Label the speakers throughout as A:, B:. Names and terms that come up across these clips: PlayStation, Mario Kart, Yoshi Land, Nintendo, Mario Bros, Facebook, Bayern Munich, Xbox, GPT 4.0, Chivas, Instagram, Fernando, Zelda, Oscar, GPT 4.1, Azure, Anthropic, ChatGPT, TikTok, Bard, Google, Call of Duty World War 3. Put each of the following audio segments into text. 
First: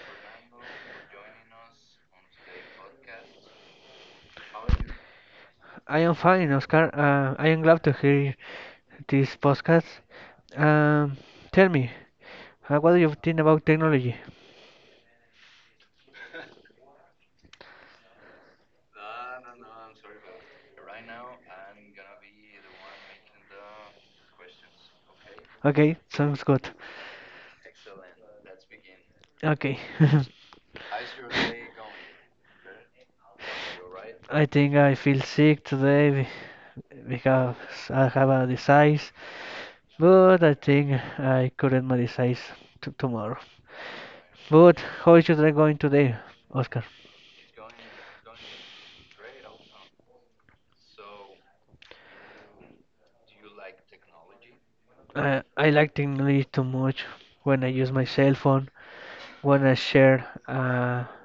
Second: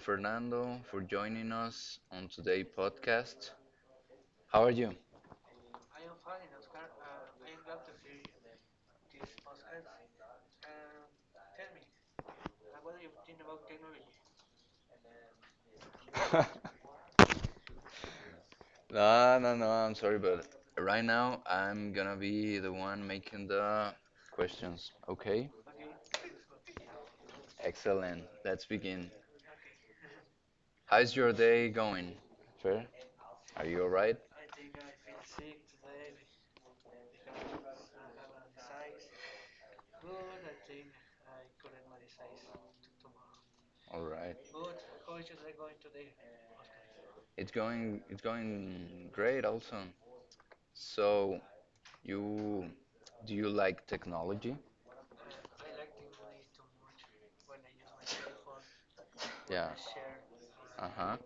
A: Fernando, for joining us on today's podcast. How are you?
B: I am fine, Oscar. I am glad to hear this podcast. Um, Tell me, what do you think about technology?
A: No, no, no, I'm sorry, but right now I'm gonna be the one making the questions, okay?
B: Okay, sounds good.
A: Excellent, let's begin.
B: Okay,
A: How's your day going? Fair? Are you alright?
B: I think I feel sick today because I have a disease, but I think I couldn't my disease t tomorrow.
A: Alright.
B: But how is your day going today, Oscar?
A: It's going great also. So, you do you like technology?
B: I like technology too much when I use my cell phone, when
A: Yeah.
B: I share
A: Uh-huh.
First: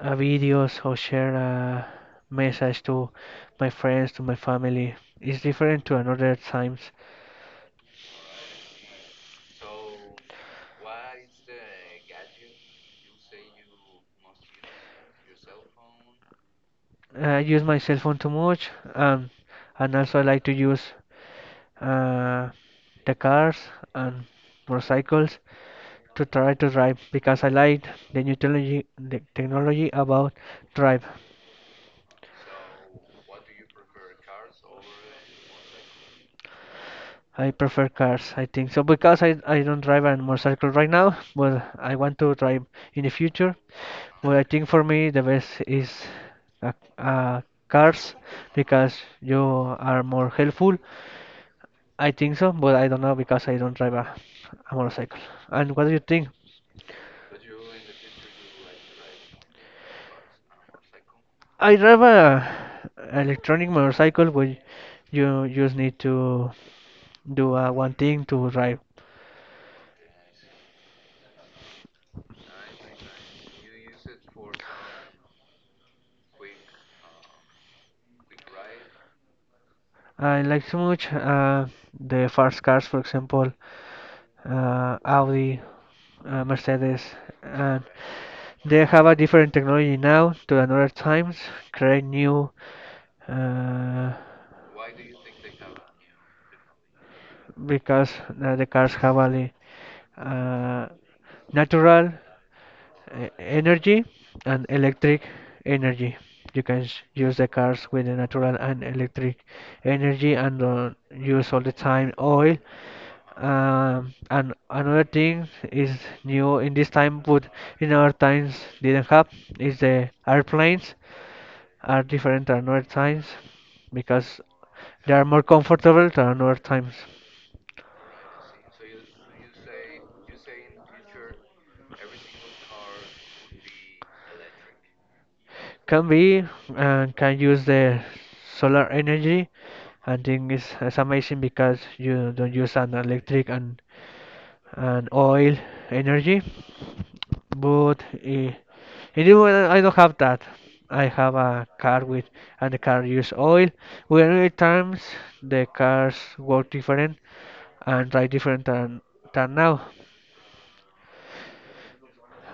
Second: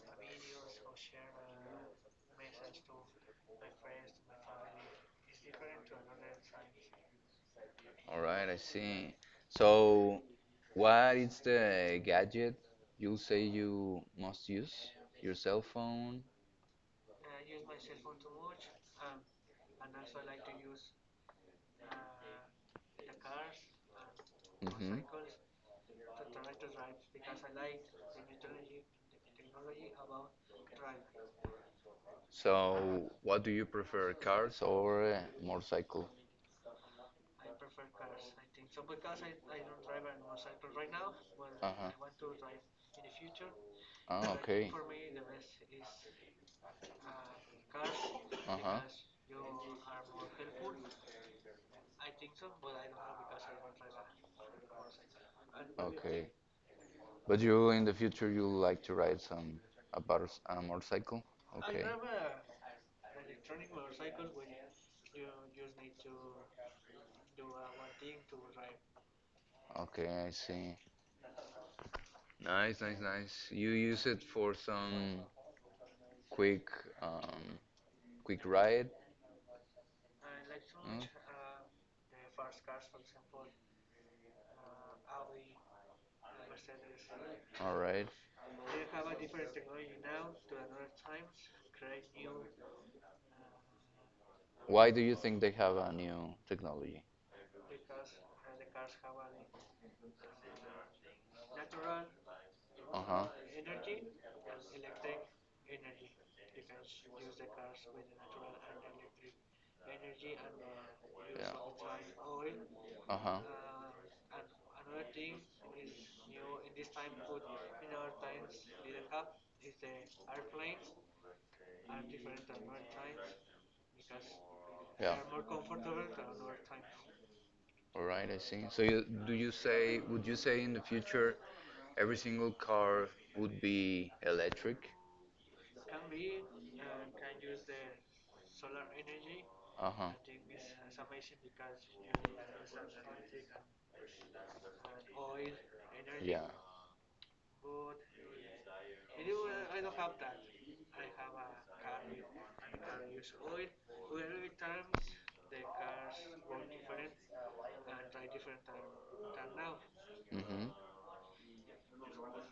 B: a videos or share a message to my friends, to my family. It's different to another times.
A: All right, I see. So, what is the gadget you say you must use? Your cell phone?
B: I use my cell phone too much, um, and also I like to use uh, the cars and
A: Hmm.
B: motorcycles to try to drive because I like the new technology, the technology about drive.
A: So, what do you prefer, cars or motorcycle?
B: I prefer cars, I think so, because I don't drive a motorcycle right now, but
A: Uh-huh.
B: I want to drive in the future.
A: Ah,
B: But I think
A: okay.
B: for me the best is uh, uh, cars
A: Uh-huh.
B: because you are more helpful. I think so, but I don't know because I don't drive a motorcycle. And what do you
A: Okay.
B: think?
A: But you, in the future, you like to ride some a, butter, a motorcycle?
B: I
A: Okay.
B: drive a electronic motorcycle, but you just need to do one thing to drive.
A: Okay, I see. Nice, nice, nice. You use it for some quick, um, quick ride?
B: I like so
A: Mm,
B: much the fast cars, for example. Audi, Mercedes,
A: all
B: and
A: right.
B: they have a different technology now to another times, create new uh,
A: Why do you think they have a new technology?
B: because the cars have a uh, natural
A: Uh-huh.
B: energy and electric energy. You can use the cars with the natural and electric energy and don't
A: Yeah.
B: use all the time oil.
A: Uh-huh.
B: And another thing is new in this time, but in our times didn't have is the airplanes are different than other times because they
A: Yeah.
B: are more comfortable than other times.
A: All right, I see. So do you say, would you say in the future every single car would be electric?
B: Can be and can use the solar energy.
A: Uh-huh.
B: I think it's amazing because you don't use an electric and oil energy.
A: Yeah.
B: But in the I don't have that. I have a car with and the car use oil. Where many times the cars work different and try different than now.
A: Mm-hmm.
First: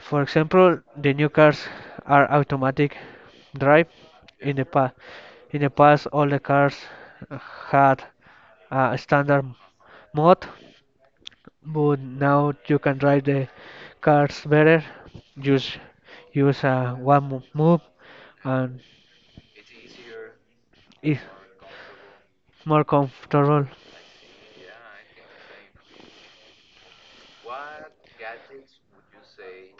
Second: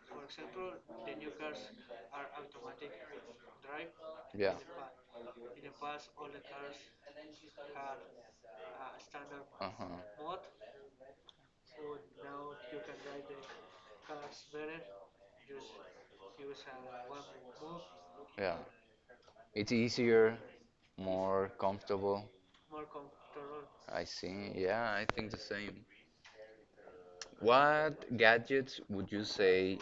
B: For example, the new cars are automatic drive.
A: Yeah.
B: In the past, in the past, all the cars had a standard
A: Uh-huh.
B: mode, but now you can drive the cars better. Just use one move,
A: Yeah.
B: and
A: It's easier,
B: it's
A: more comfortable.
B: more comfortable
A: I see. Yeah, I think the same. What gadgets would you say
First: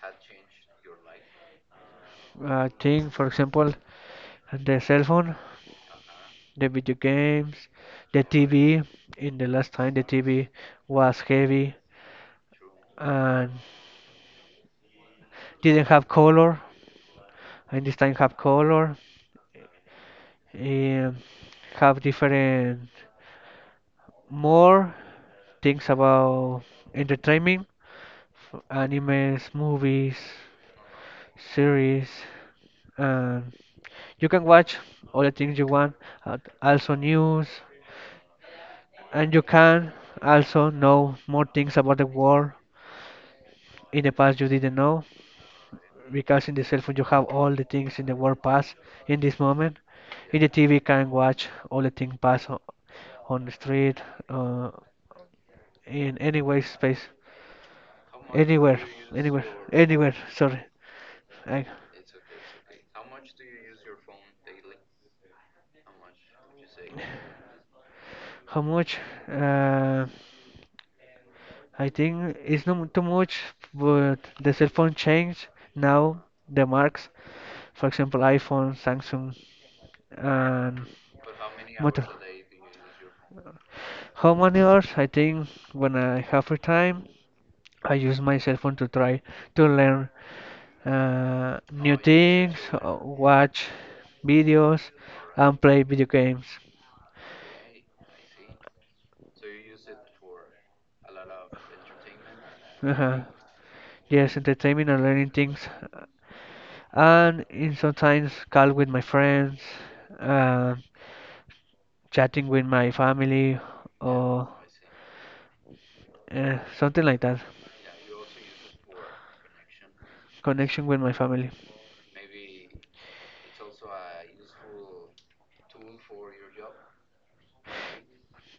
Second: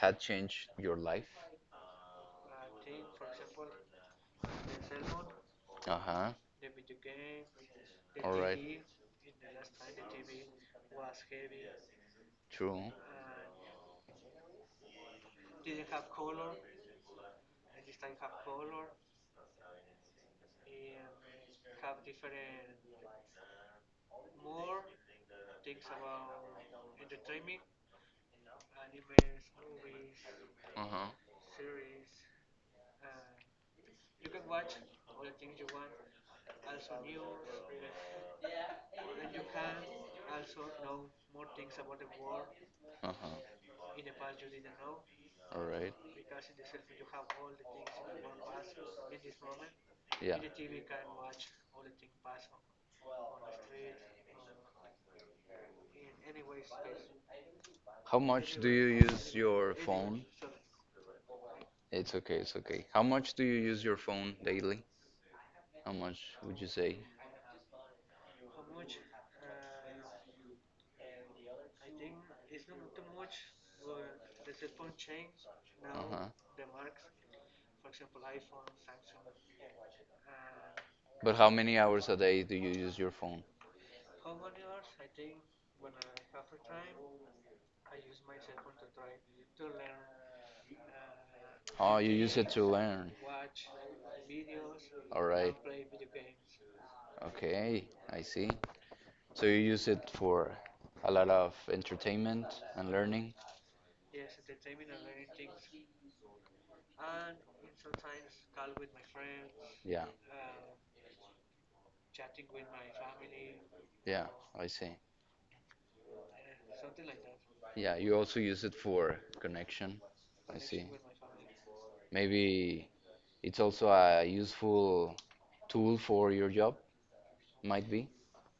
A: had changed your life?
B: thing. For example, the cell phone.
A: Uh-huh.
B: The video games, the
A: All right.
B: TV. In the last time, the TV was heavy
A: True.
B: and didn't have color. And this time, have color. Um, have different more things about entertainment, animes, movies,
A: Uh-huh.
B: series, and you can watch all the things you want. And also news, and you can also know more things about the world.
A: Uh-huh.
B: In the past, you didn't know
A: All right.
B: because in the cell phone you have all the things in the world pass in this moment.
A: Yeah.
B: In the TV, can watch all the things pass on the street, uh, in any way, space,
A: How much do
B: anywhere,
A: you use
B: anywhere,
A: your
B: anywhere.
A: phone?
B: Sorry, I,
A: It's okay, it's okay. How much do you use your phone daily? How much would you say?
B: how much? Uh, I think it's not too much, but the cell phone changed now
A: Uh-huh.
B: the marks. For example, iPhone, Samsung, and
A: But how many
B: Moto.
A: hours a day do you use your phone?
B: How many hours? I think when I have free time, I use my cell phone to try to learn new
A: Oh, you use it
B: things,
A: to learn.
B: watch videos,
A: All right.
B: and play video games.
A: Okay, I see. So you use it for a lot of entertainment and
B: Uh-huh.
A: learning?
B: Yes, entertainment and learning things, and in sometimes call with my friends,
A: Yeah,
B: uh, chatting with my family,
A: yeah,
B: or.
A: I see.
B: Something like that.
A: Yeah, you also use it for connection. I
B: Connection
A: see.
B: with my family.
A: Maybe it's also a useful tool for your job, might be.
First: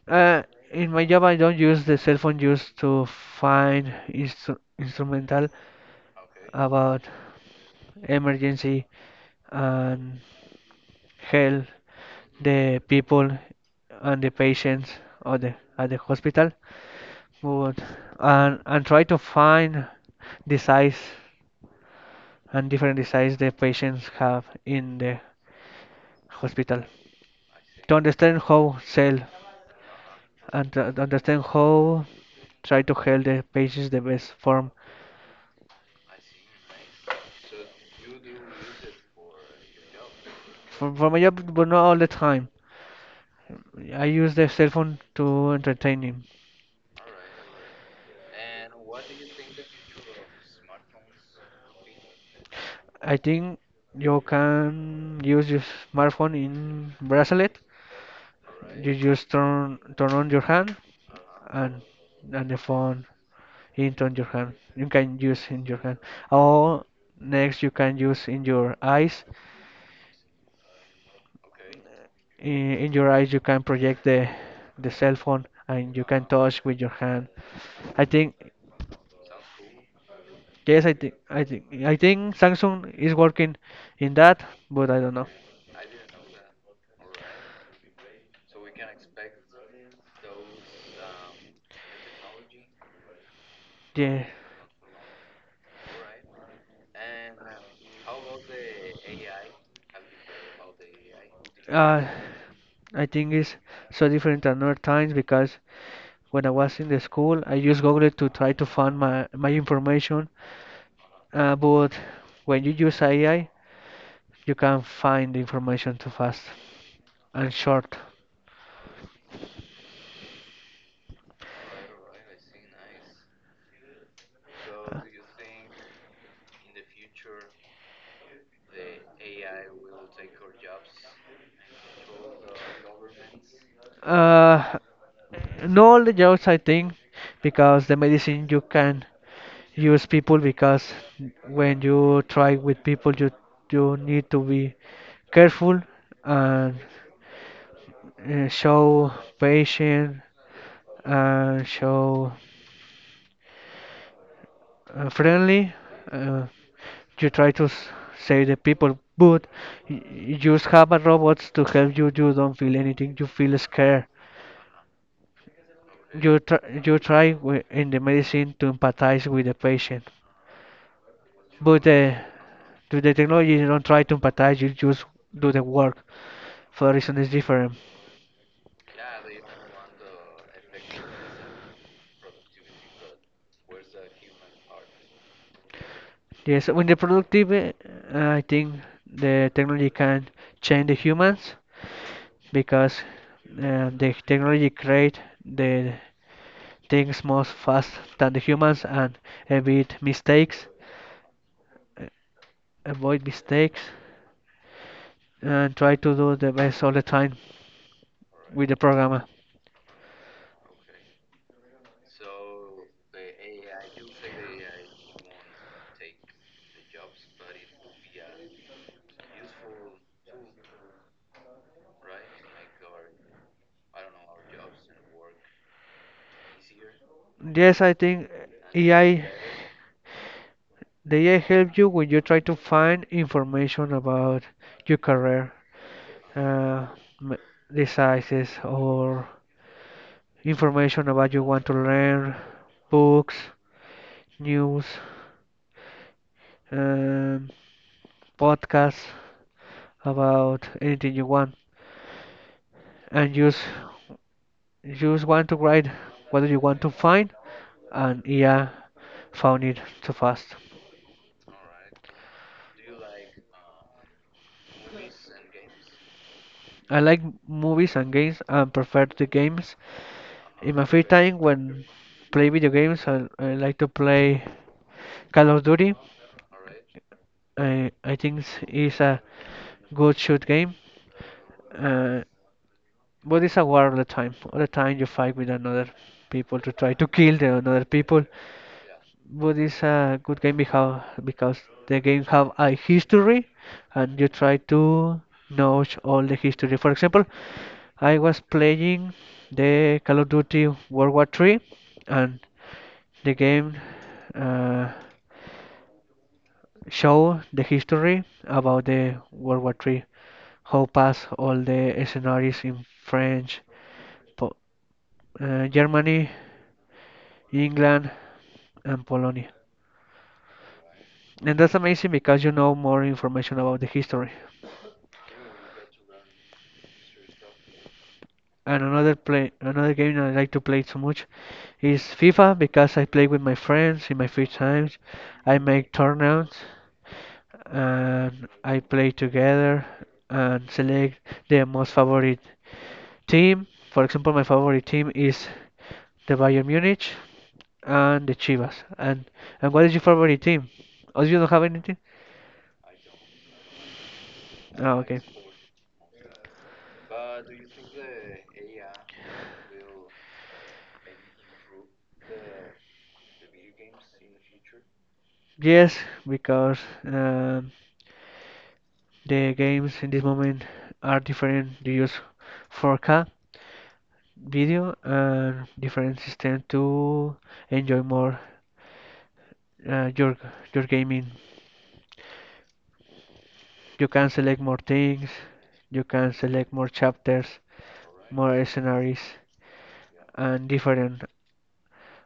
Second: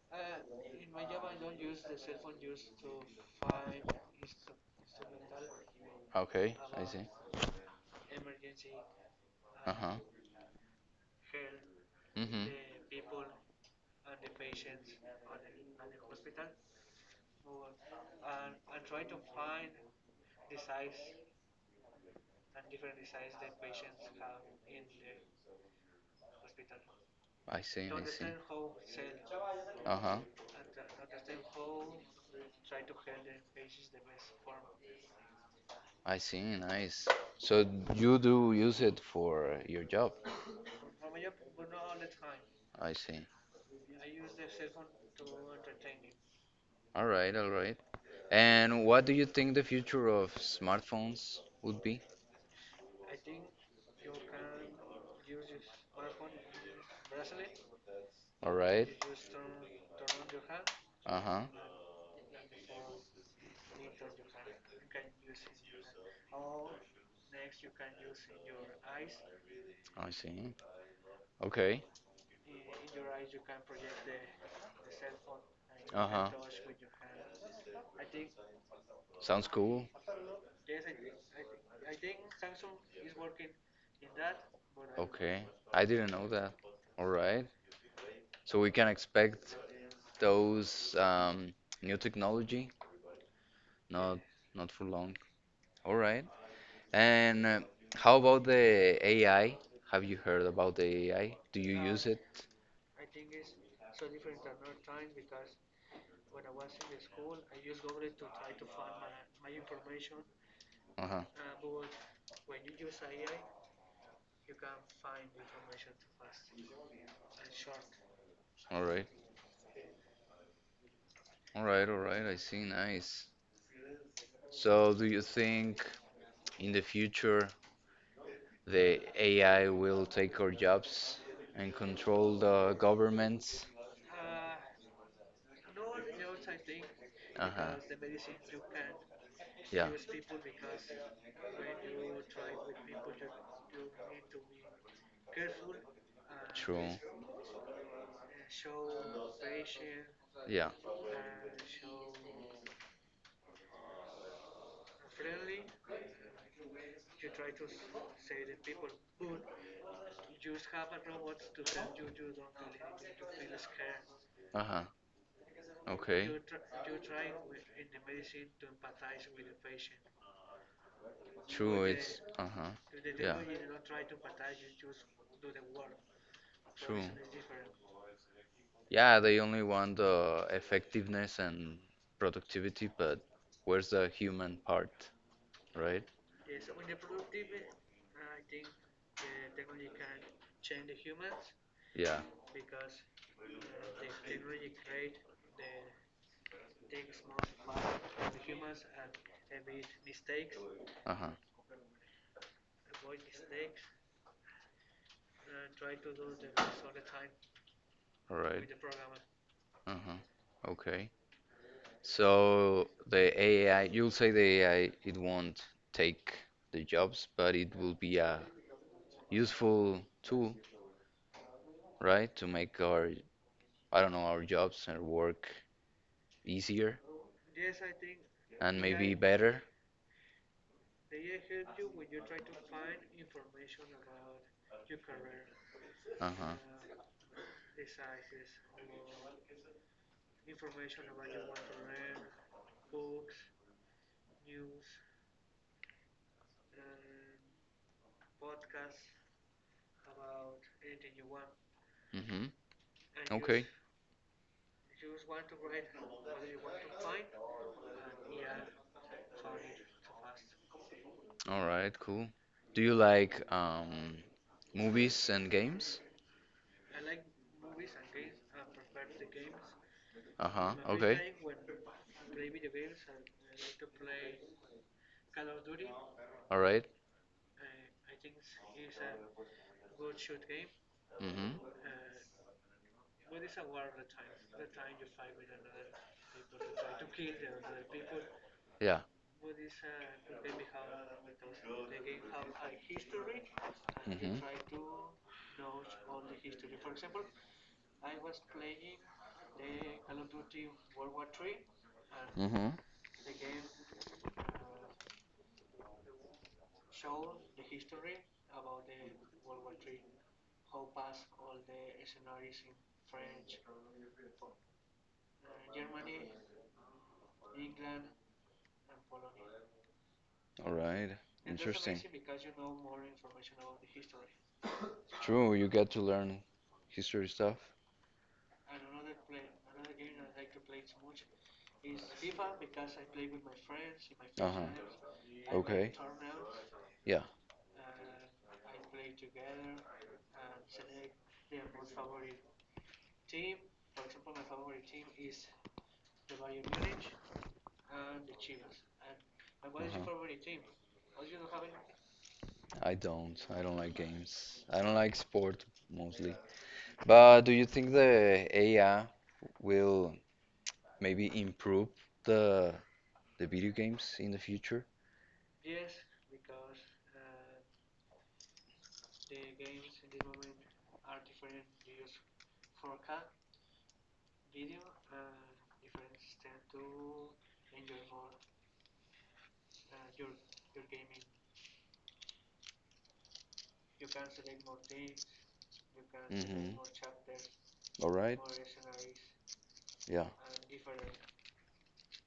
B: Uh, in my job, I don't use the cell phone just to find instrumental
A: Okay, I see.
B: about emergency
A: Huh.
B: and help
A: Mm-hmm.
B: the people and the patients or the, at the hospital. But, and try to find the size and different disease the patients have in the hospital
A: I see,
B: to
A: I see.
B: understand how sell
A: Uh-huh.
B: and to understand how try to help the patients the best form.
A: I see, nice. So you do use it for your job.
B: For my job, but not all the time.
A: I see.
B: I use the cell phone to entertain him.
A: All right, all right. And what do you think the future of smartphones would be?
B: I think you can use your smartphone in bracelet.
A: All right.
B: You just turn on your hand
A: Uh-huh.
B: and the phone into on your hand. You can use in your hand. Or next you can use in your eyes.
A: I see. Okay. And
B: In your eyes you can project the cell phone and you can
A: uh-huh.
B: touch with your hand. I think
A: Sounds cool.
B: yes, I think Samsung is working in that, but I don't know.
A: Okay. I didn't know that. All right. So we can expect those new technology. Not
B: Yeah.
A: not for long. All right. And how about the AI? Have you heard about the AI? Do you use
B: Uh,
A: it?
B: I think it's so different than other times because when I was in the school, I used Google to try to find my information.
A: Uh-huh.
B: But when you use AI, you can find the information too fast and short.
A: All right. All right, all right. I see. Nice. So, do you think in the future the AI will take our jobs and control the governments?
B: Uh, no, all the jobs I think
A: Uh-huh.
B: because the medicine you can
A: Yeah.
B: use people because when you try with people, you need to be careful and
A: True.
B: show patient
A: Yeah.
B: and show friendly. Uh, you try to save the people, but you just have a robots to help you. You don't feel anything. You feel scared.
A: Uh-huh. Okay.
B: You try in the medicine to empathize with the patient, but
A: True.
B: the
A: It's uh huh.
B: to the
A: Yeah.
B: technology you don't try to empathize. You just do the work. For
A: True.
B: reason is different.
A: Yeah, they only want the effectiveness and productivity, but where's the human part, right?
B: Yes, when they're productive, I think the technology can change the humans
A: Yeah.
B: because the technology create the things most fast than the humans and avoid mistakes,
A: Uh-huh.
B: uh, avoid mistakes, and try to do the best all the time
A: All
B: with
A: right.
B: the programmer.
A: Uh-huh. Okay. So the AI, you'll say the AI, it won't take the jobs, but it will be a useful tool, right, to make our, I don't know, our jobs and work easier
B: Yes, I think
A: and maybe
B: AI
A: better.
B: the AI help you when you try to find information about your career.
A: Uh-huh.
B: uh, m- Diseases or information about you want to learn, books, news, um, podcasts about anything you want, and
A: Mm-hmm. Okay.
B: just want to write what do you want to find, and yeah, found it too fast.
A: All right, cool. Do you like movies and games?
B: I like movies and games and prefer the games. In
A: Uh-huh.
B: my free time,
A: Okay.
B: when play video games, I like to play Call of Duty.
A: All right.
B: I think it's a good shoot game,
A: Mm-hmm.
B: uh, but it's a war all the time. All the time you fight with another people to try to kill the another people,
A: Yeah.
B: but it's a good game because the game have a history, and you
A: Mm-hmm.
B: try to know all the history. For example, I was playing the Call of Duty World War 3 and
A: Mm-hmm.
B: the game uh, show the history about the World War 3, how pass all the scenarios in French, po Germany, England, and Polonia.
A: All right.
B: And that's
A: Interesting.
B: amazing because you know more information about the history.
A: True, you get to learn history stuff.
B: And another play, another game that I like to play so much is FIFA because I play with my friends in my free times.
A: Uh-huh.
B: I
A: Okay.
B: make tournaments
A: Yeah.
B: and I play together and select the most favorite team. For example, my favorite team is the Bayern Munich and the Chivas. And what is your
A: Uh-huh.
B: favorite team? Oh, you don't have anything?
A: I don't. I don't like games. I don't
B: Oh,
A: like
B: okay.
A: sport mostly. But do you think the AI will maybe improve the the video games in the future?
B: Yes, because um, the games in this moment are different. You use 4K video and different system to enjoy more uh, your your gaming. You can select more things. You can select
A: Mm-hmm.
B: more chapters,
A: All right.
B: more scenarios,
A: Yeah.
B: and different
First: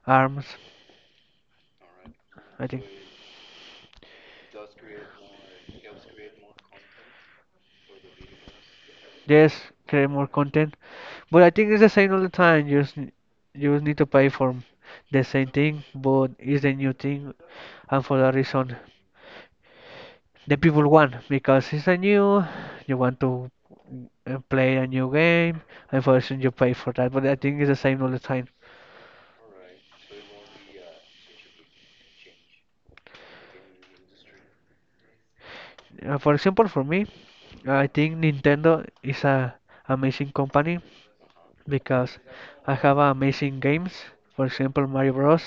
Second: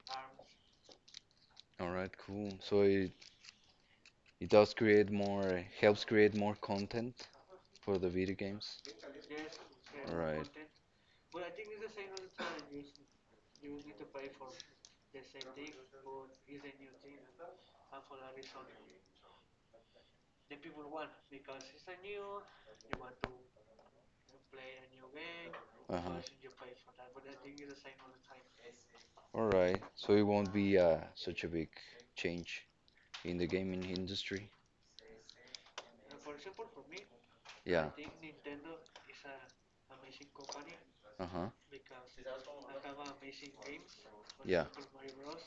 B: arms.
A: All right, cool.
B: I
A: So
B: think.
A: it does create more helps create more content for the video games.
B: Yes, create
A: All
B: more
A: right.
B: content. But I think it's the same all the time. You just you just need to pay for the same thing, but it's a new thing, and for that reason, the people want because it's a new. You want to play a new game, and for that reason you
A: Uh-huh.
B: pay for that. But I think it's the same all the time.
A: All right. So it won't be such a big change in the gaming industry.
B: For example, for me, I
A: Yeah.
B: think Nintendo is a amazing company
A: Uh huh.
B: because I have amazing games. For
A: Yeah.
B: example, Mario Bros,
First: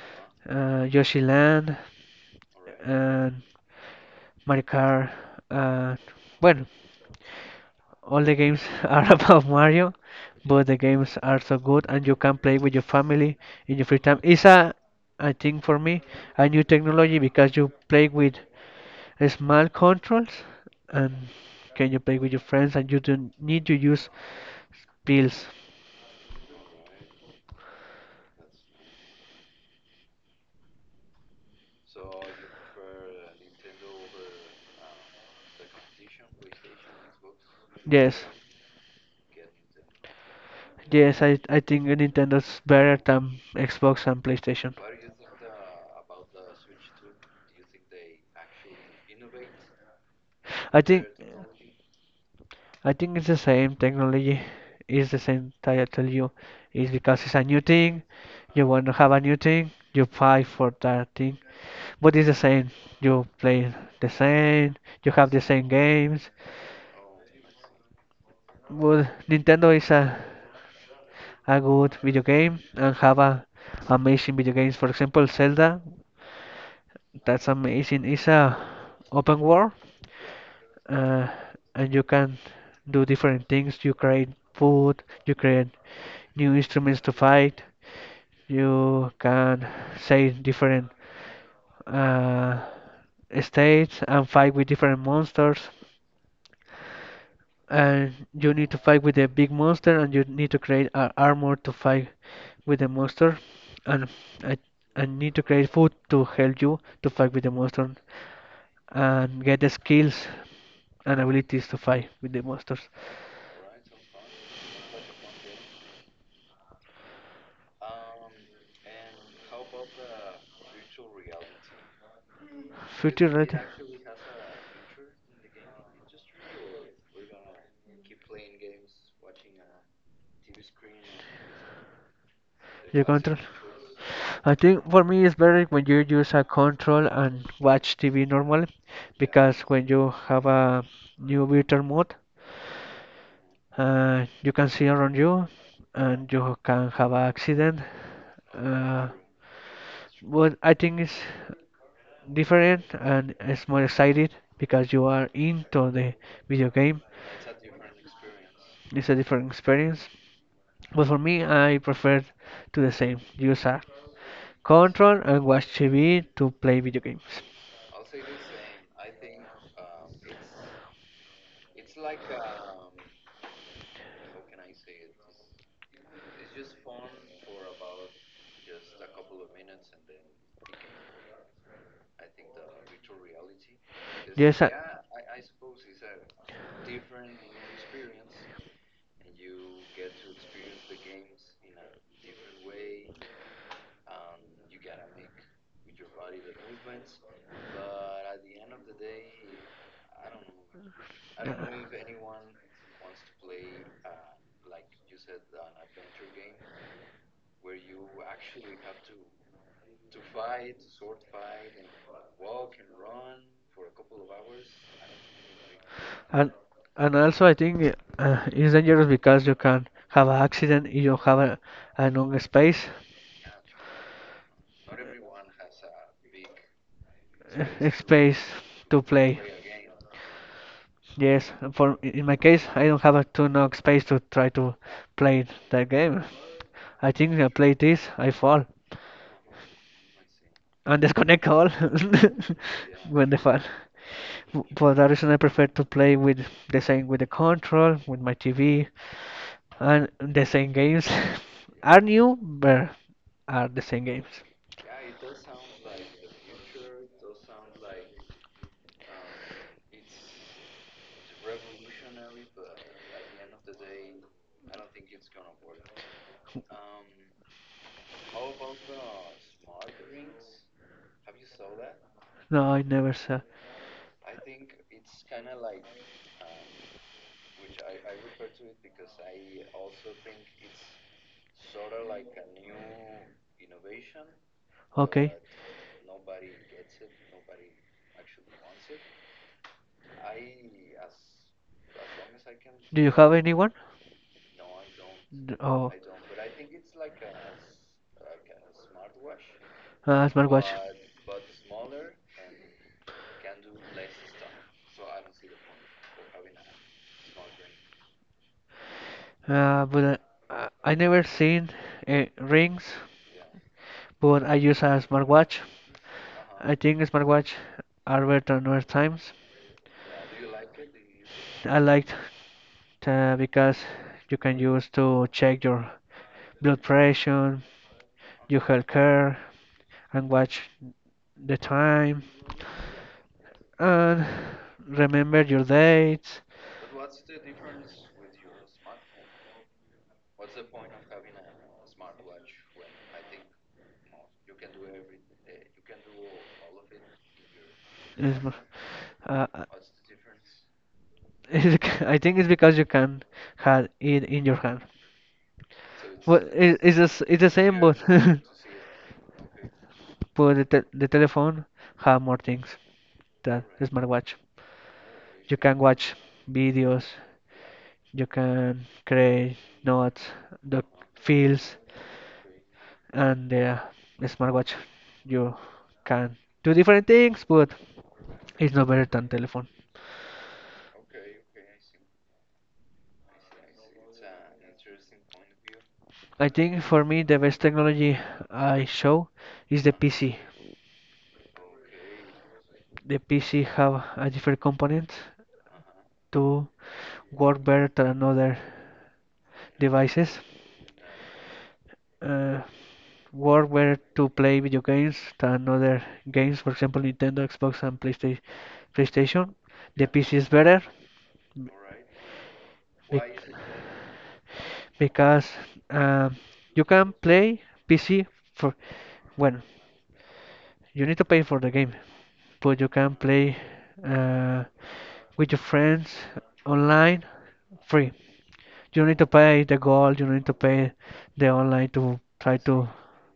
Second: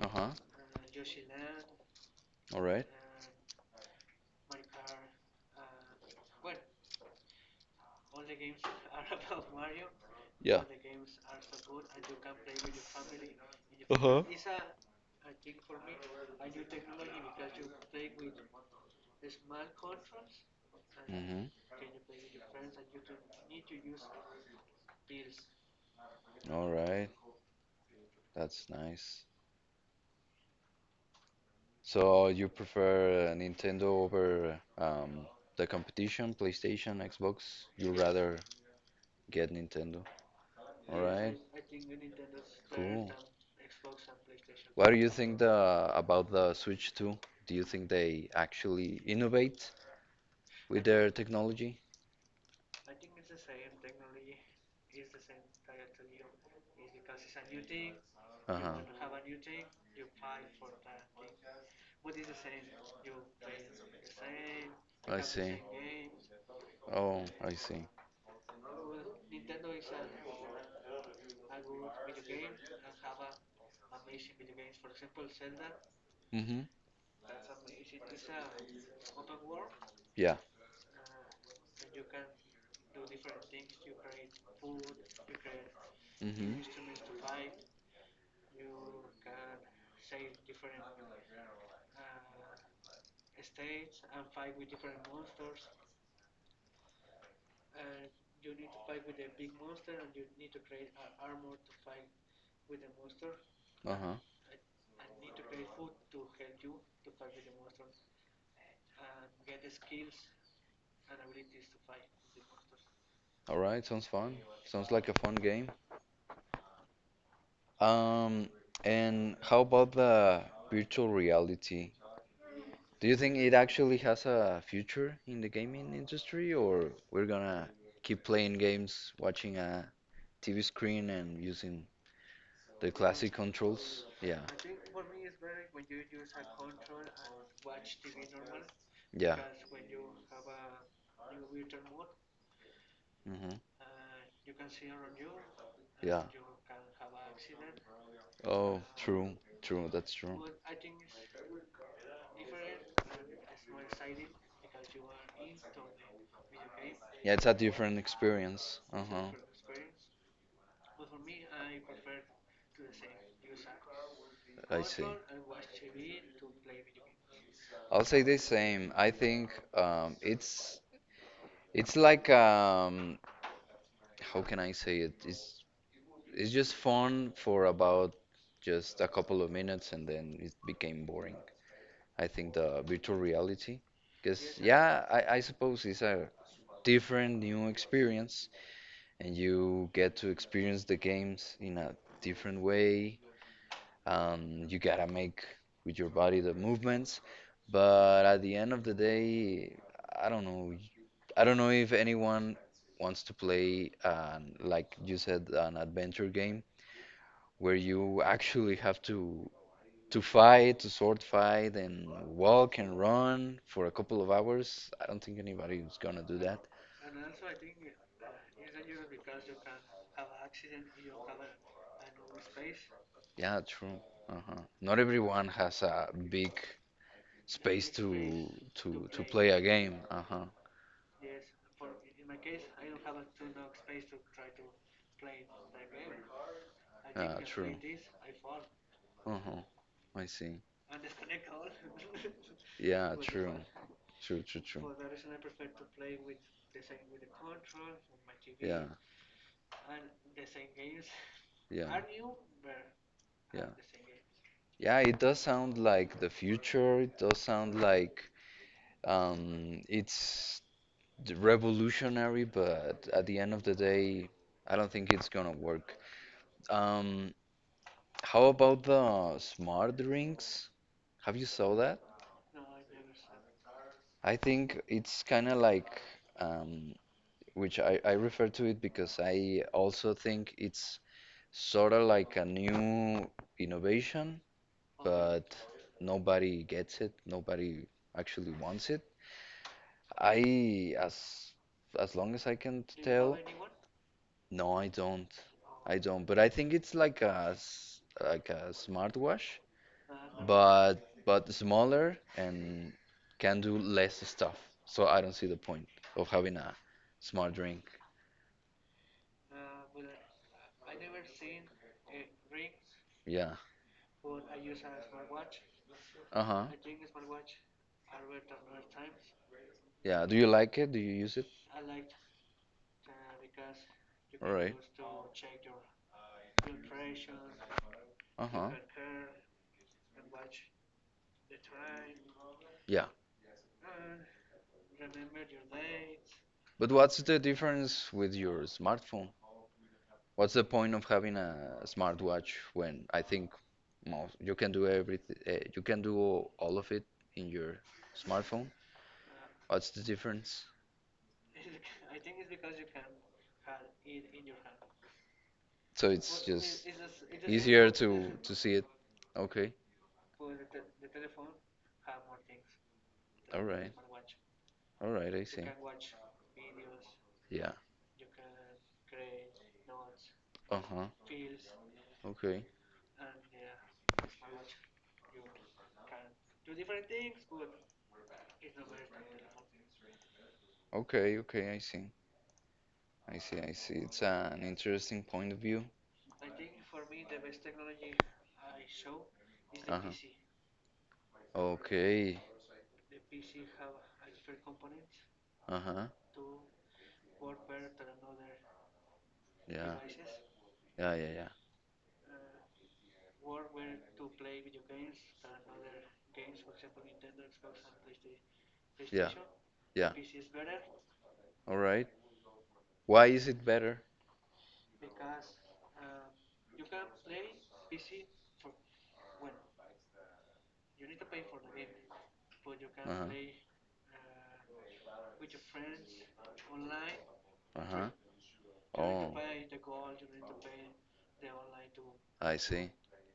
A: Uh huh.
B: Yoshi Land,
A: All right.
B: and Mario Kart. Uh, well, all the games are about Mario,
A: Yeah.
B: but the games are so good, and you can play with your family in your
A: Uh
B: free time.
A: huh.
B: I think for me, a new technology because you play with smart controls and
A: Mhm.
B: can you play with your friends and you don't need to use pills.
A: All right. That's nice. So you prefer Nintendo over the competition, PlayStation, Xbox? You
B: Yes.
A: rather get Nintendo. All
B: Yes,
A: right.
B: I think Nintendo's better
A: Cool.
B: than Xbox and PlayStation.
A: What do you think the about the Switch 2? Do you think they actually innovate
B: I
A: with
B: think
A: their technology?
B: I think it's the same. Technology is the same that I tell you. It's because it's a new thing. You
A: Uh-huh.
B: want to have a new thing. You fight for that thing. But it's the same. You play the same. You
A: I
B: have the
A: see.
B: same games.
A: Oh, I see.
B: But Nintendo is a good video game and have a amazing video games. For example, Zelda.
A: Mm-hmm.
B: That's amazing. It's a open world.
A: Yeah.
B: uh, and you can do different things. You create food, you create new
A: Mm-hmm.
B: instruments to fight, you can say different uh, states and fight with different monsters and you need to fight with a big monster and you need to create a armor to fight with the monster and
A: Uh-huh.
B: I, I need to create food to help you to fight with the monster and get the skills and abilities to fight with the monsters.
A: All right, sounds fun. Sounds like a fun game. Um, and how about the virtual reality? Do you
B: Future
A: think
B: right?
A: it actually has a future in the gaming industry, or we're gonna keep playing games, watching a TV screen and using the
B: Your
A: classic
B: control.
A: controls? Yeah,
B: I think for me it's better when you use a control and watch TV normally
A: yeah,
B: because when you have a new virtual mode,
A: hmm,
B: you can see around you
A: yeah.
B: and you can have an accident.
A: Oh,
B: Uh,
A: true, true, that's true.
B: but I think it's different and it's more excited because you are into the video game.
A: Yeah, it's a different experience.
B: It's a
A: Uh-huh,
B: different experience. But for me, I prefer to the same. Use a
A: I see.
B: control and watch TV to play video games.
A: I'll say the same. I think um, it's it's like how can I say it? It's just fun for about just a couple of minutes and then it became boring. I think the virtual reality. Because,
B: Yes,
A: yeah, I suppose it's a different new experience, and you get to experience the games in a different way. You gotta make with your body the movements, but at the end of the day, I don't know. I don't know if anyone wants to play, an, like you said, an adventure game where you actually have to fight, to sword fight, and walk and run for a couple of hours. I don't think anybody is gonna do
B: and
A: that.
B: and also I think it's dangerous because you can have an accident if you have a long space,
A: Yeah, true. Uh-huh. Not everyone has a big space
B: space to
A: to
B: play.
A: play a game. Uh-huh.
B: Yes, for in my case, I don't have a too enough space to try to play that game. I
A: Yeah,
B: think I
A: true.
B: play this, I fall
A: Uh-huh. I see.
B: and disconnect all
A: Yeah,
B: when they
A: true.
B: fall.
A: True, true,
B: For
A: true.
B: that reason, I prefer to play with the same with the control, with my
A: Yeah,
B: TV, and the same games
A: yeah,
B: are new, but
A: yeah.
B: are the same games.
A: Yeah, it does sound like the future. It does sound like um it's revolutionary, but at the end of the day, I don't think it's gonna work. Um, how about the smart drinks? Have you saw that?
B: No, I never saw.
A: I think it's kind of like, um, which I refer to it because I also think it's sort of like a new innovation,
B: Okay.
A: but nobody gets it. Nobody actually wants it. I, As long as I can
B: Do you have
A: tell,
B: anyone?
A: no, I don't.
B: Oh,
A: I don't. But I think it's like like a smartwatch,
B: I have a
A: but
B: smartwatch.
A: smaller and can do less stuff. So I don't see the point of having a smart drink.
B: But I never seen rings,
A: Yeah.
B: but I use a smartwatch.
A: Uh-huh.
B: I think smartwatch are better than other times.
A: Yeah. Do you
B: Yeah.
A: like it? Do you use it?
B: I liked because you
A: All
B: can
A: right.
B: use to check your blood pressure, your
A: Uh-huh.
B: health care, and watch the time
A: Yeah.
B: and remember your dates.
A: But what's the difference with your smartphone? What's the point of having a smartwatch when I think most, you can do everything, you can do all of it in your
B: It's mo-
A: smartphone?
B: uh, uh,
A: What's the difference?
B: I think it's because you can have it in your hand.
A: So it's
B: But
A: just
B: it's just it's the same,
A: easier
B: but
A: to see it. Okay.
B: but the telephone have more things
A: All
B: than the
A: right.
B: smartwatch.
A: All right, I
B: You
A: see.
B: can watch videos,
A: Yeah.
B: you can create notes, doc
A: Uh-huh.
B: fields,
A: Okay.
B: and the smartwatch. You can do different things, but it's no better than telephone.
A: Okay, okay, I see. I see, I see. It's an interesting point of view.
B: I think for me the best technology I show is the
A: Uh-huh.
B: PC.
A: Okay.
B: The PC have a different component
A: Uh-huh.
B: to work better than other
A: Yeah.
B: devices.
A: Yeah, yeah,
B: Uh, Work better to play video games than other games, for example, Nintendo, Xbox, and PlayStation.
A: yeah.
B: PlayStation. The
A: Yeah.
B: PC is
A: Yeah.
B: better
A: All right.
B: be-
A: Why is it better?
B: because um, you can play PC for when. You need to pay for the game, but you can
A: Uh-huh.
B: play uh, with your friends online free.
A: Uh-huh.
B: You don't need to
A: Oh,
B: pay the gold, you don't need to pay the online to try
A: I
B: to
A: see.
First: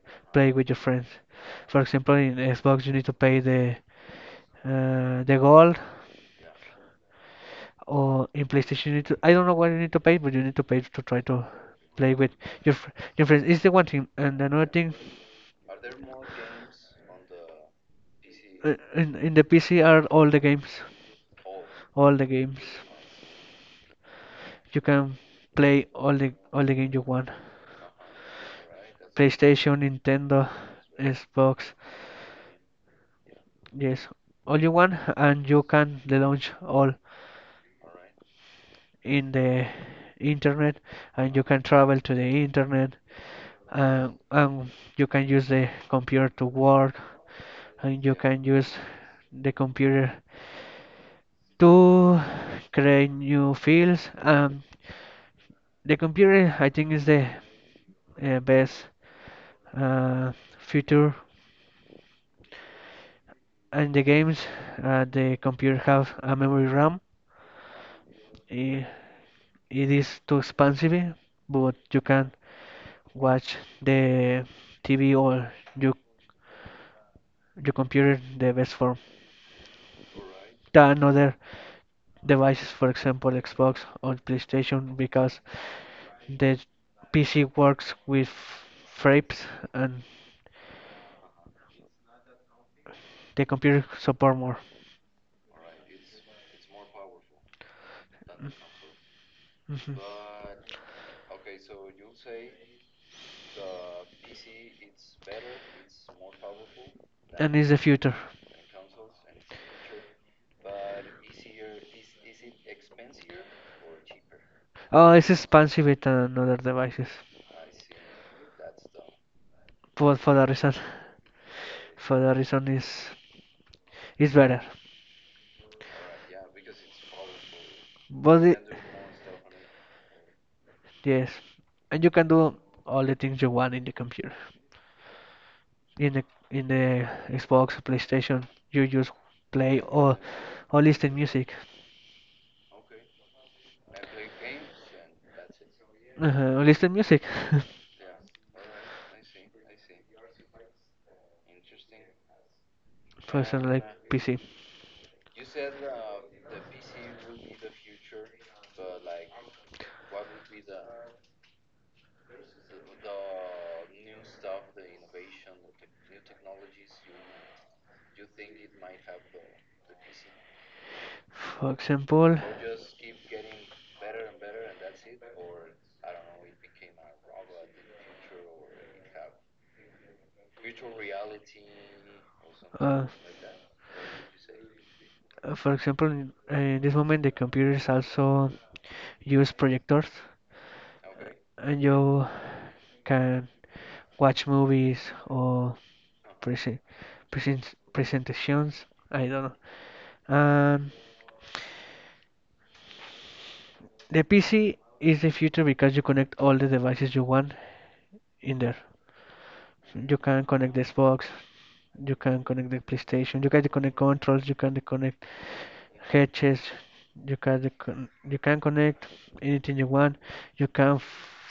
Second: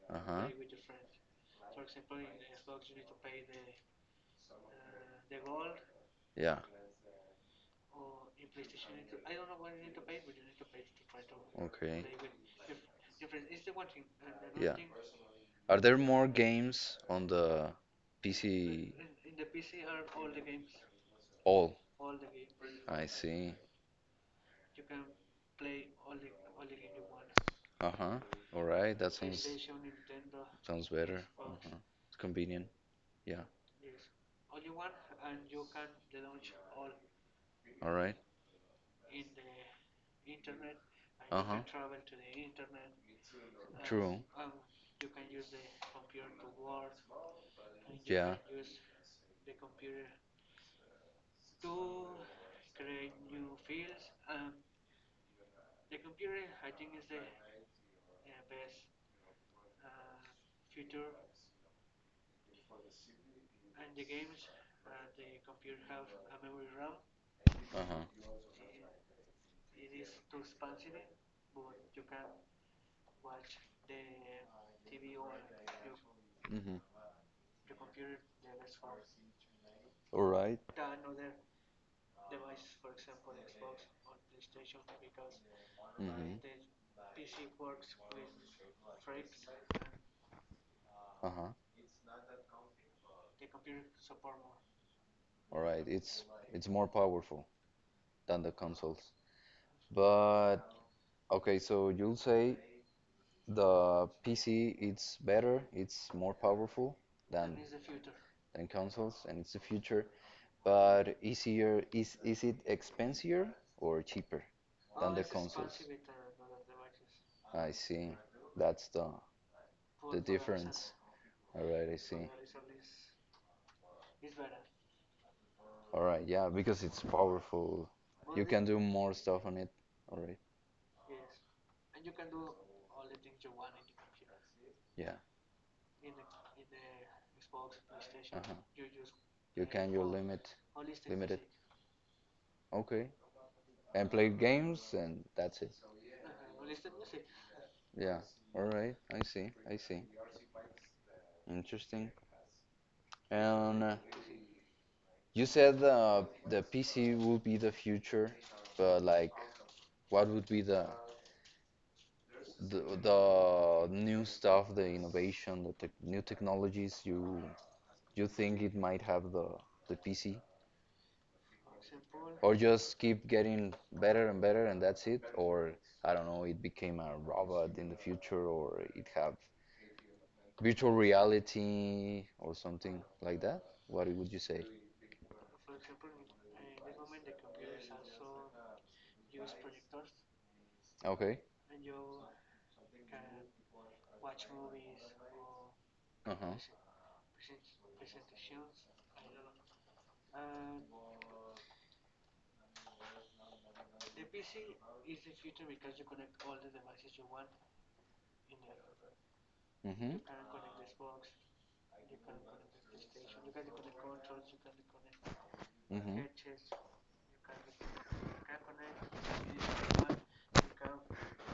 A: Uh-huh.
B: play with your friends. For example, in Xbox, you need to pay the gold,
A: Yeah.
B: or in PlayStation, you need to, I don't know what you need to pay, but you need to pay to try to
A: Okay.
B: play with your fr- your friends. It's the one thing, and another
A: Yeah.
B: thing.
A: Are there more games on the
B: Uh,
A: PC?
B: In, in the PC are
A: All
B: all the games,
A: all.
B: all the games.
A: I see.
B: You can play all the games you want.
A: Uh-huh. All right. That sounds,
B: PlayStation, Nintendo,
A: sounds better.
B: Xbox.
A: Uh-huh. It's convenient. Yeah.
B: Yes, all you want, and you can launch all
A: All right.
B: in the internet, and you
A: Uh-huh.
B: can travel to the internet,
A: True.
B: and you can use the computer to work, and you
A: Yeah.
B: can use the computer to create new fields. The computer, I think, is the best uh, feature and the games. The computer have a memory RAM.
A: Uh-huh.
B: I- it is too expensive, but you can watch the TV or
A: Mm-hmm.
B: your computer the best form
A: All right.
B: than other devices, for example, Xbox or PlayStation, because
A: Mm-hmm.
B: the PC works with frames and
A: Uh-huh.
B: the computer support more.
A: All right. It's more powerful than the consoles.
B: Mhm.
A: But okay, so you'll say the PC it's better, it's more powerful than
B: And is the future.
A: consoles, and it's the future. But easier is it expensier or cheaper
B: Oh,
A: than the
B: it's
A: consoles?
B: expensive with another devices
A: I see. That's
B: but
A: the difference. All right, I
B: for
A: see.
B: that reason is better
A: All right, yeah, because it's powerful.
B: but
A: You can
B: it,
A: do more stuff on it. All right,
B: yes and you can do all the things you want in the computer
A: yeah.
B: in the Xbox PlayStation you
A: Uh-huh.
B: just
A: You
B: play
A: can your limit,
B: or listen
A: limit it.
B: music
A: Okay, and play games, and that's it.
B: listen music. Yeah.
A: Yeah.
B: All
A: All right, I see. I see. Interesting.
B: for
A: And
B: PC.
A: you said the PC would be the future, but like, what would be the new stuff, the innovation, the tech new technologies you think it might have the PC,
B: For example,
A: or just keep getting better and better, and that's it? Or I don't know, it became a robot in the future, or it have virtual reality or something
B: Uh,
A: like that? What would you say?
B: for example, in this moment, the computers also use projectors,
A: Okay.
B: and you can watch movies or
A: Uh-huh.
B: presen present presentations. I don't know. The PC is the future because you connect all the devices you want in there. So
A: Mm-hmm.
B: you can connect the Xbox, you can connect the PlayStation, you can connect controls, you can connect
A: Mm-hmm.
B: hedges, you can con- you can connect anything you want, you can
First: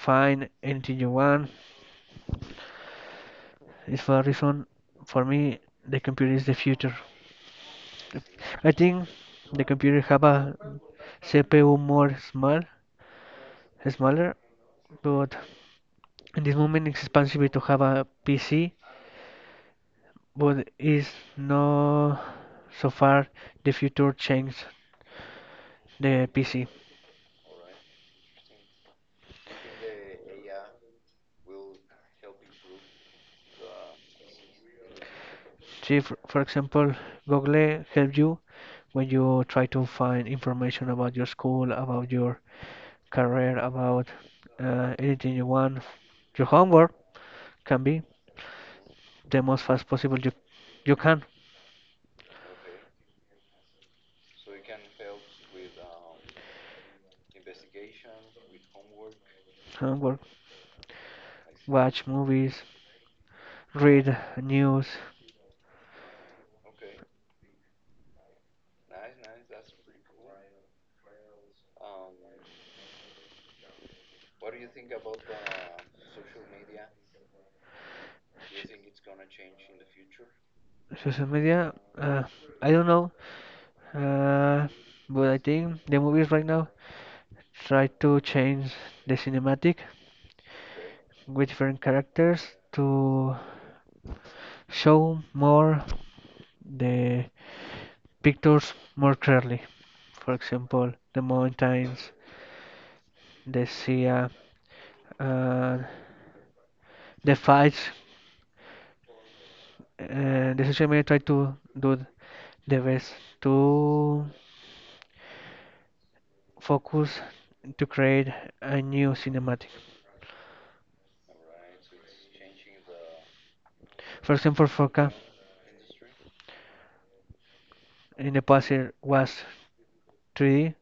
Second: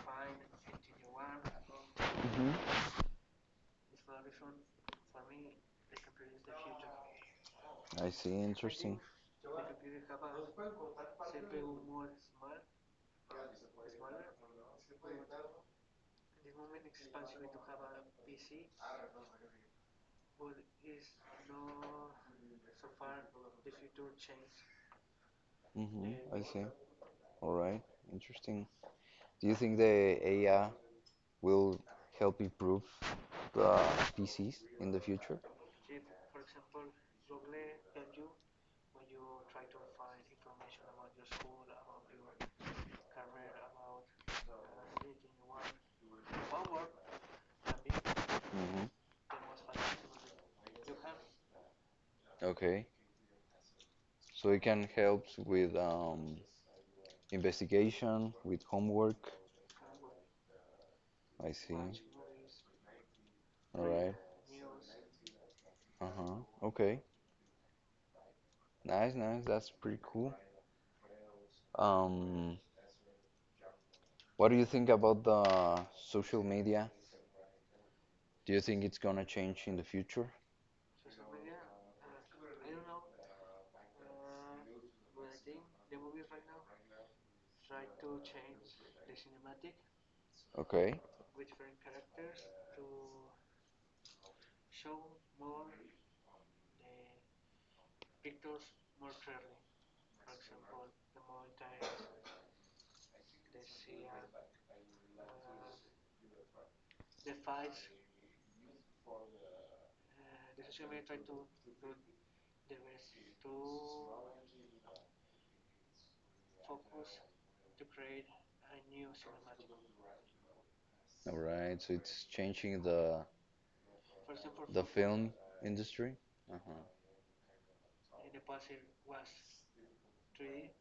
B: find anything you want.
A: Hmm.
B: It's for a reason for me the computer is the future.
A: I see.
B: I
A: Interesting.
B: think the computer have a CPU more small, smaller, but in this moment it's expensive to have a PC but is no so far the future change
A: Mm-hmm.
B: the
A: I see.
B: PC.
A: All right. Interesting. Do you think the AI will help improve the PCs in the future?
B: See, for example, Google help you when you try to find information about your school, about your career, about anything you want. Your homework can be
A: Hmm.
B: the most fast possible you you can
A: Okay, so it can help with investigation, with homework.
B: homework,
A: I see. All
B: watch movies,
A: right.
B: read news,
A: Uh-huh. Okay. Nice, nice. That's pretty cool. Um, what do you think about the social media? Do you think it's gonna change in the future?
B: social media. I don't know, uh, but I think the movies right now try to change the cinematic
A: Okay.
B: with different characters to show more the pictures more clearly. For example, the mountains, the sea, the fights. The social media tried to do the best to focus to create a new cinematic.
A: All right. So it's changing
B: For example,
A: the
B: Foca
A: film industry. Uh-huh.
B: in the past it was 3D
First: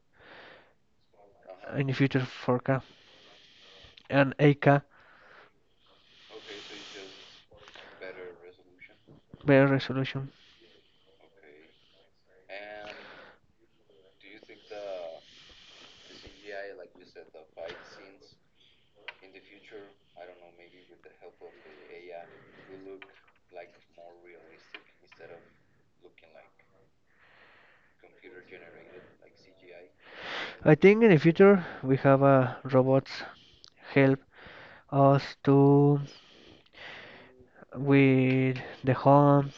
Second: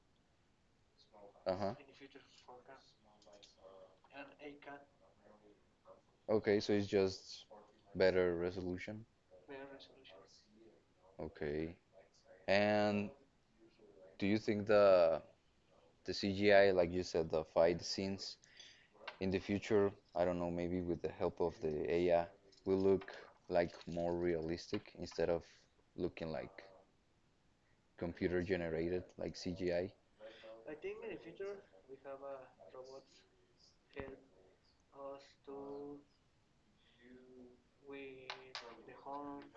A: Uh-huh.
B: in the future 4K and 8K
A: Okay, so it's just better resolution.
B: better resolution.
A: Okay. And do you think the CGI, like you said, the fight scenes in the future, I don't know, maybe with the help of the AI, will look like more realistic instead of looking like computer generated, like CGI?
B: I think in the future we have robots help us to with the home,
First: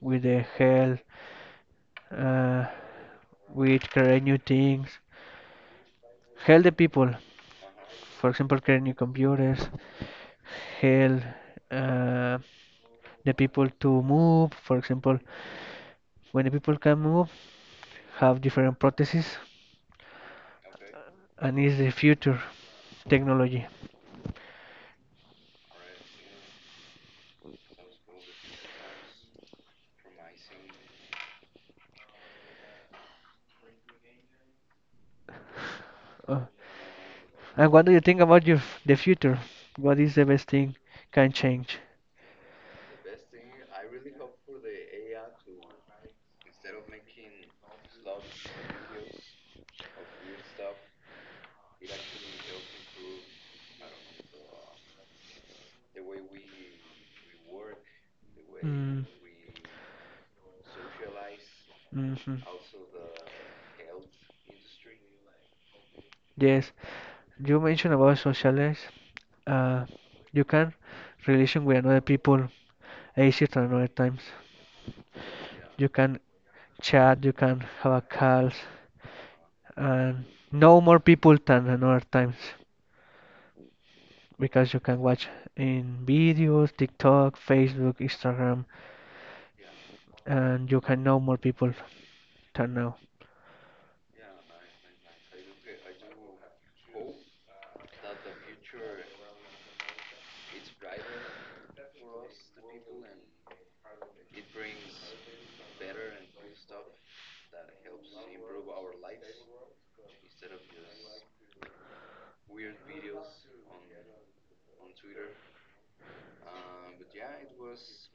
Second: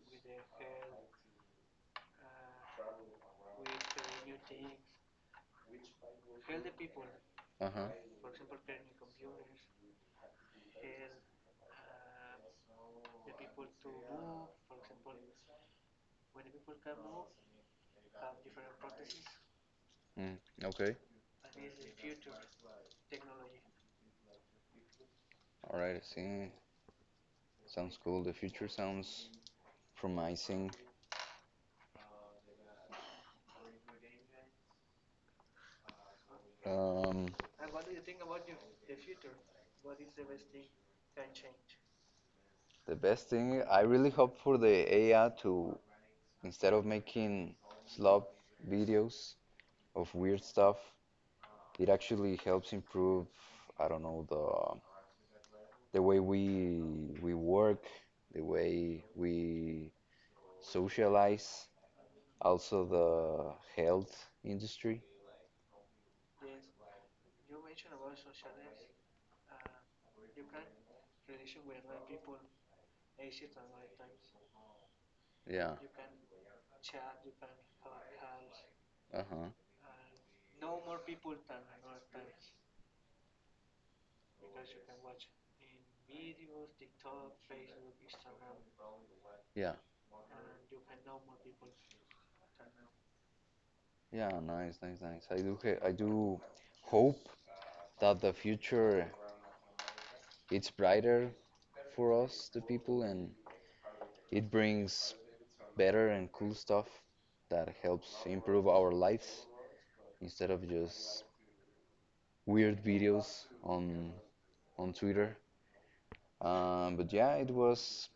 B: with the health, uh, with create new things, help the people.
A: Uh-huh.
B: For example, create new computers, help uh, the people to move. For example, when the people can move, have different prostheses
A: Mm, okay.
B: and is the future technology.
A: All right, I see. Sounds cool. The future sounds promising.
B: Uh,
A: Um,
B: and what do you think about the future? What is the best thing can change?
A: the best thing, I really hope for the AI to, instead of making slop videos of weird stuff, it actually helps improve, I don't know, the way we work, the way
B: Mm,
A: we socialize,
B: mhm.
A: also the health industry.
B: Yes, you mentioned about socialize. Uh, you can relation with another people easier than other times. Yeah.
A: Yeah.
B: You can chat, you can have a calls,
A: Uh-huh.
B: and know more people than another times because you can watch in videos, TikTok, Facebook, Instagram,
A: Yeah.
B: and you can know more people than now.
A: Yeah, nice, nice, nice. I do hope that the future it's brighter for us, the people, and it brings better and cool stuff that helps improve our lives instead of just weird videos on Twitter. But yeah, it was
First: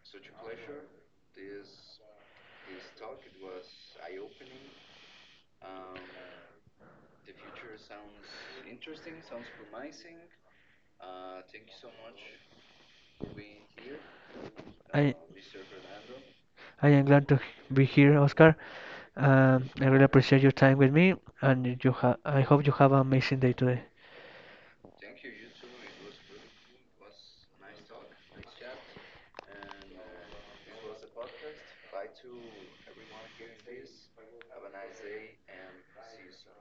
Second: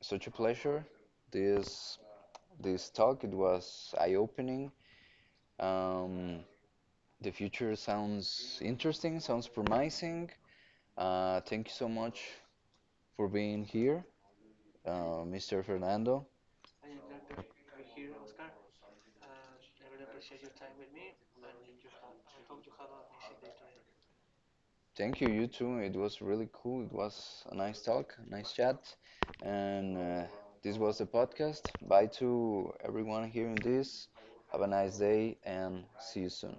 A: such a pleasure. This this talk it was eye-opening. Um, the future sounds interesting, sounds promising. Thank you so much for being here,
B: I
A: Mr. Fernando.
B: I am glad to be here, Oscar. I really appreciate your time with me, and you ha I hope you have an amazing day today.
A: Thank you, you too. It was really cool. It was a nice talk, nice chat. And this was the podcast. Bye to everyone hearing this. Have a nice day and see you soon.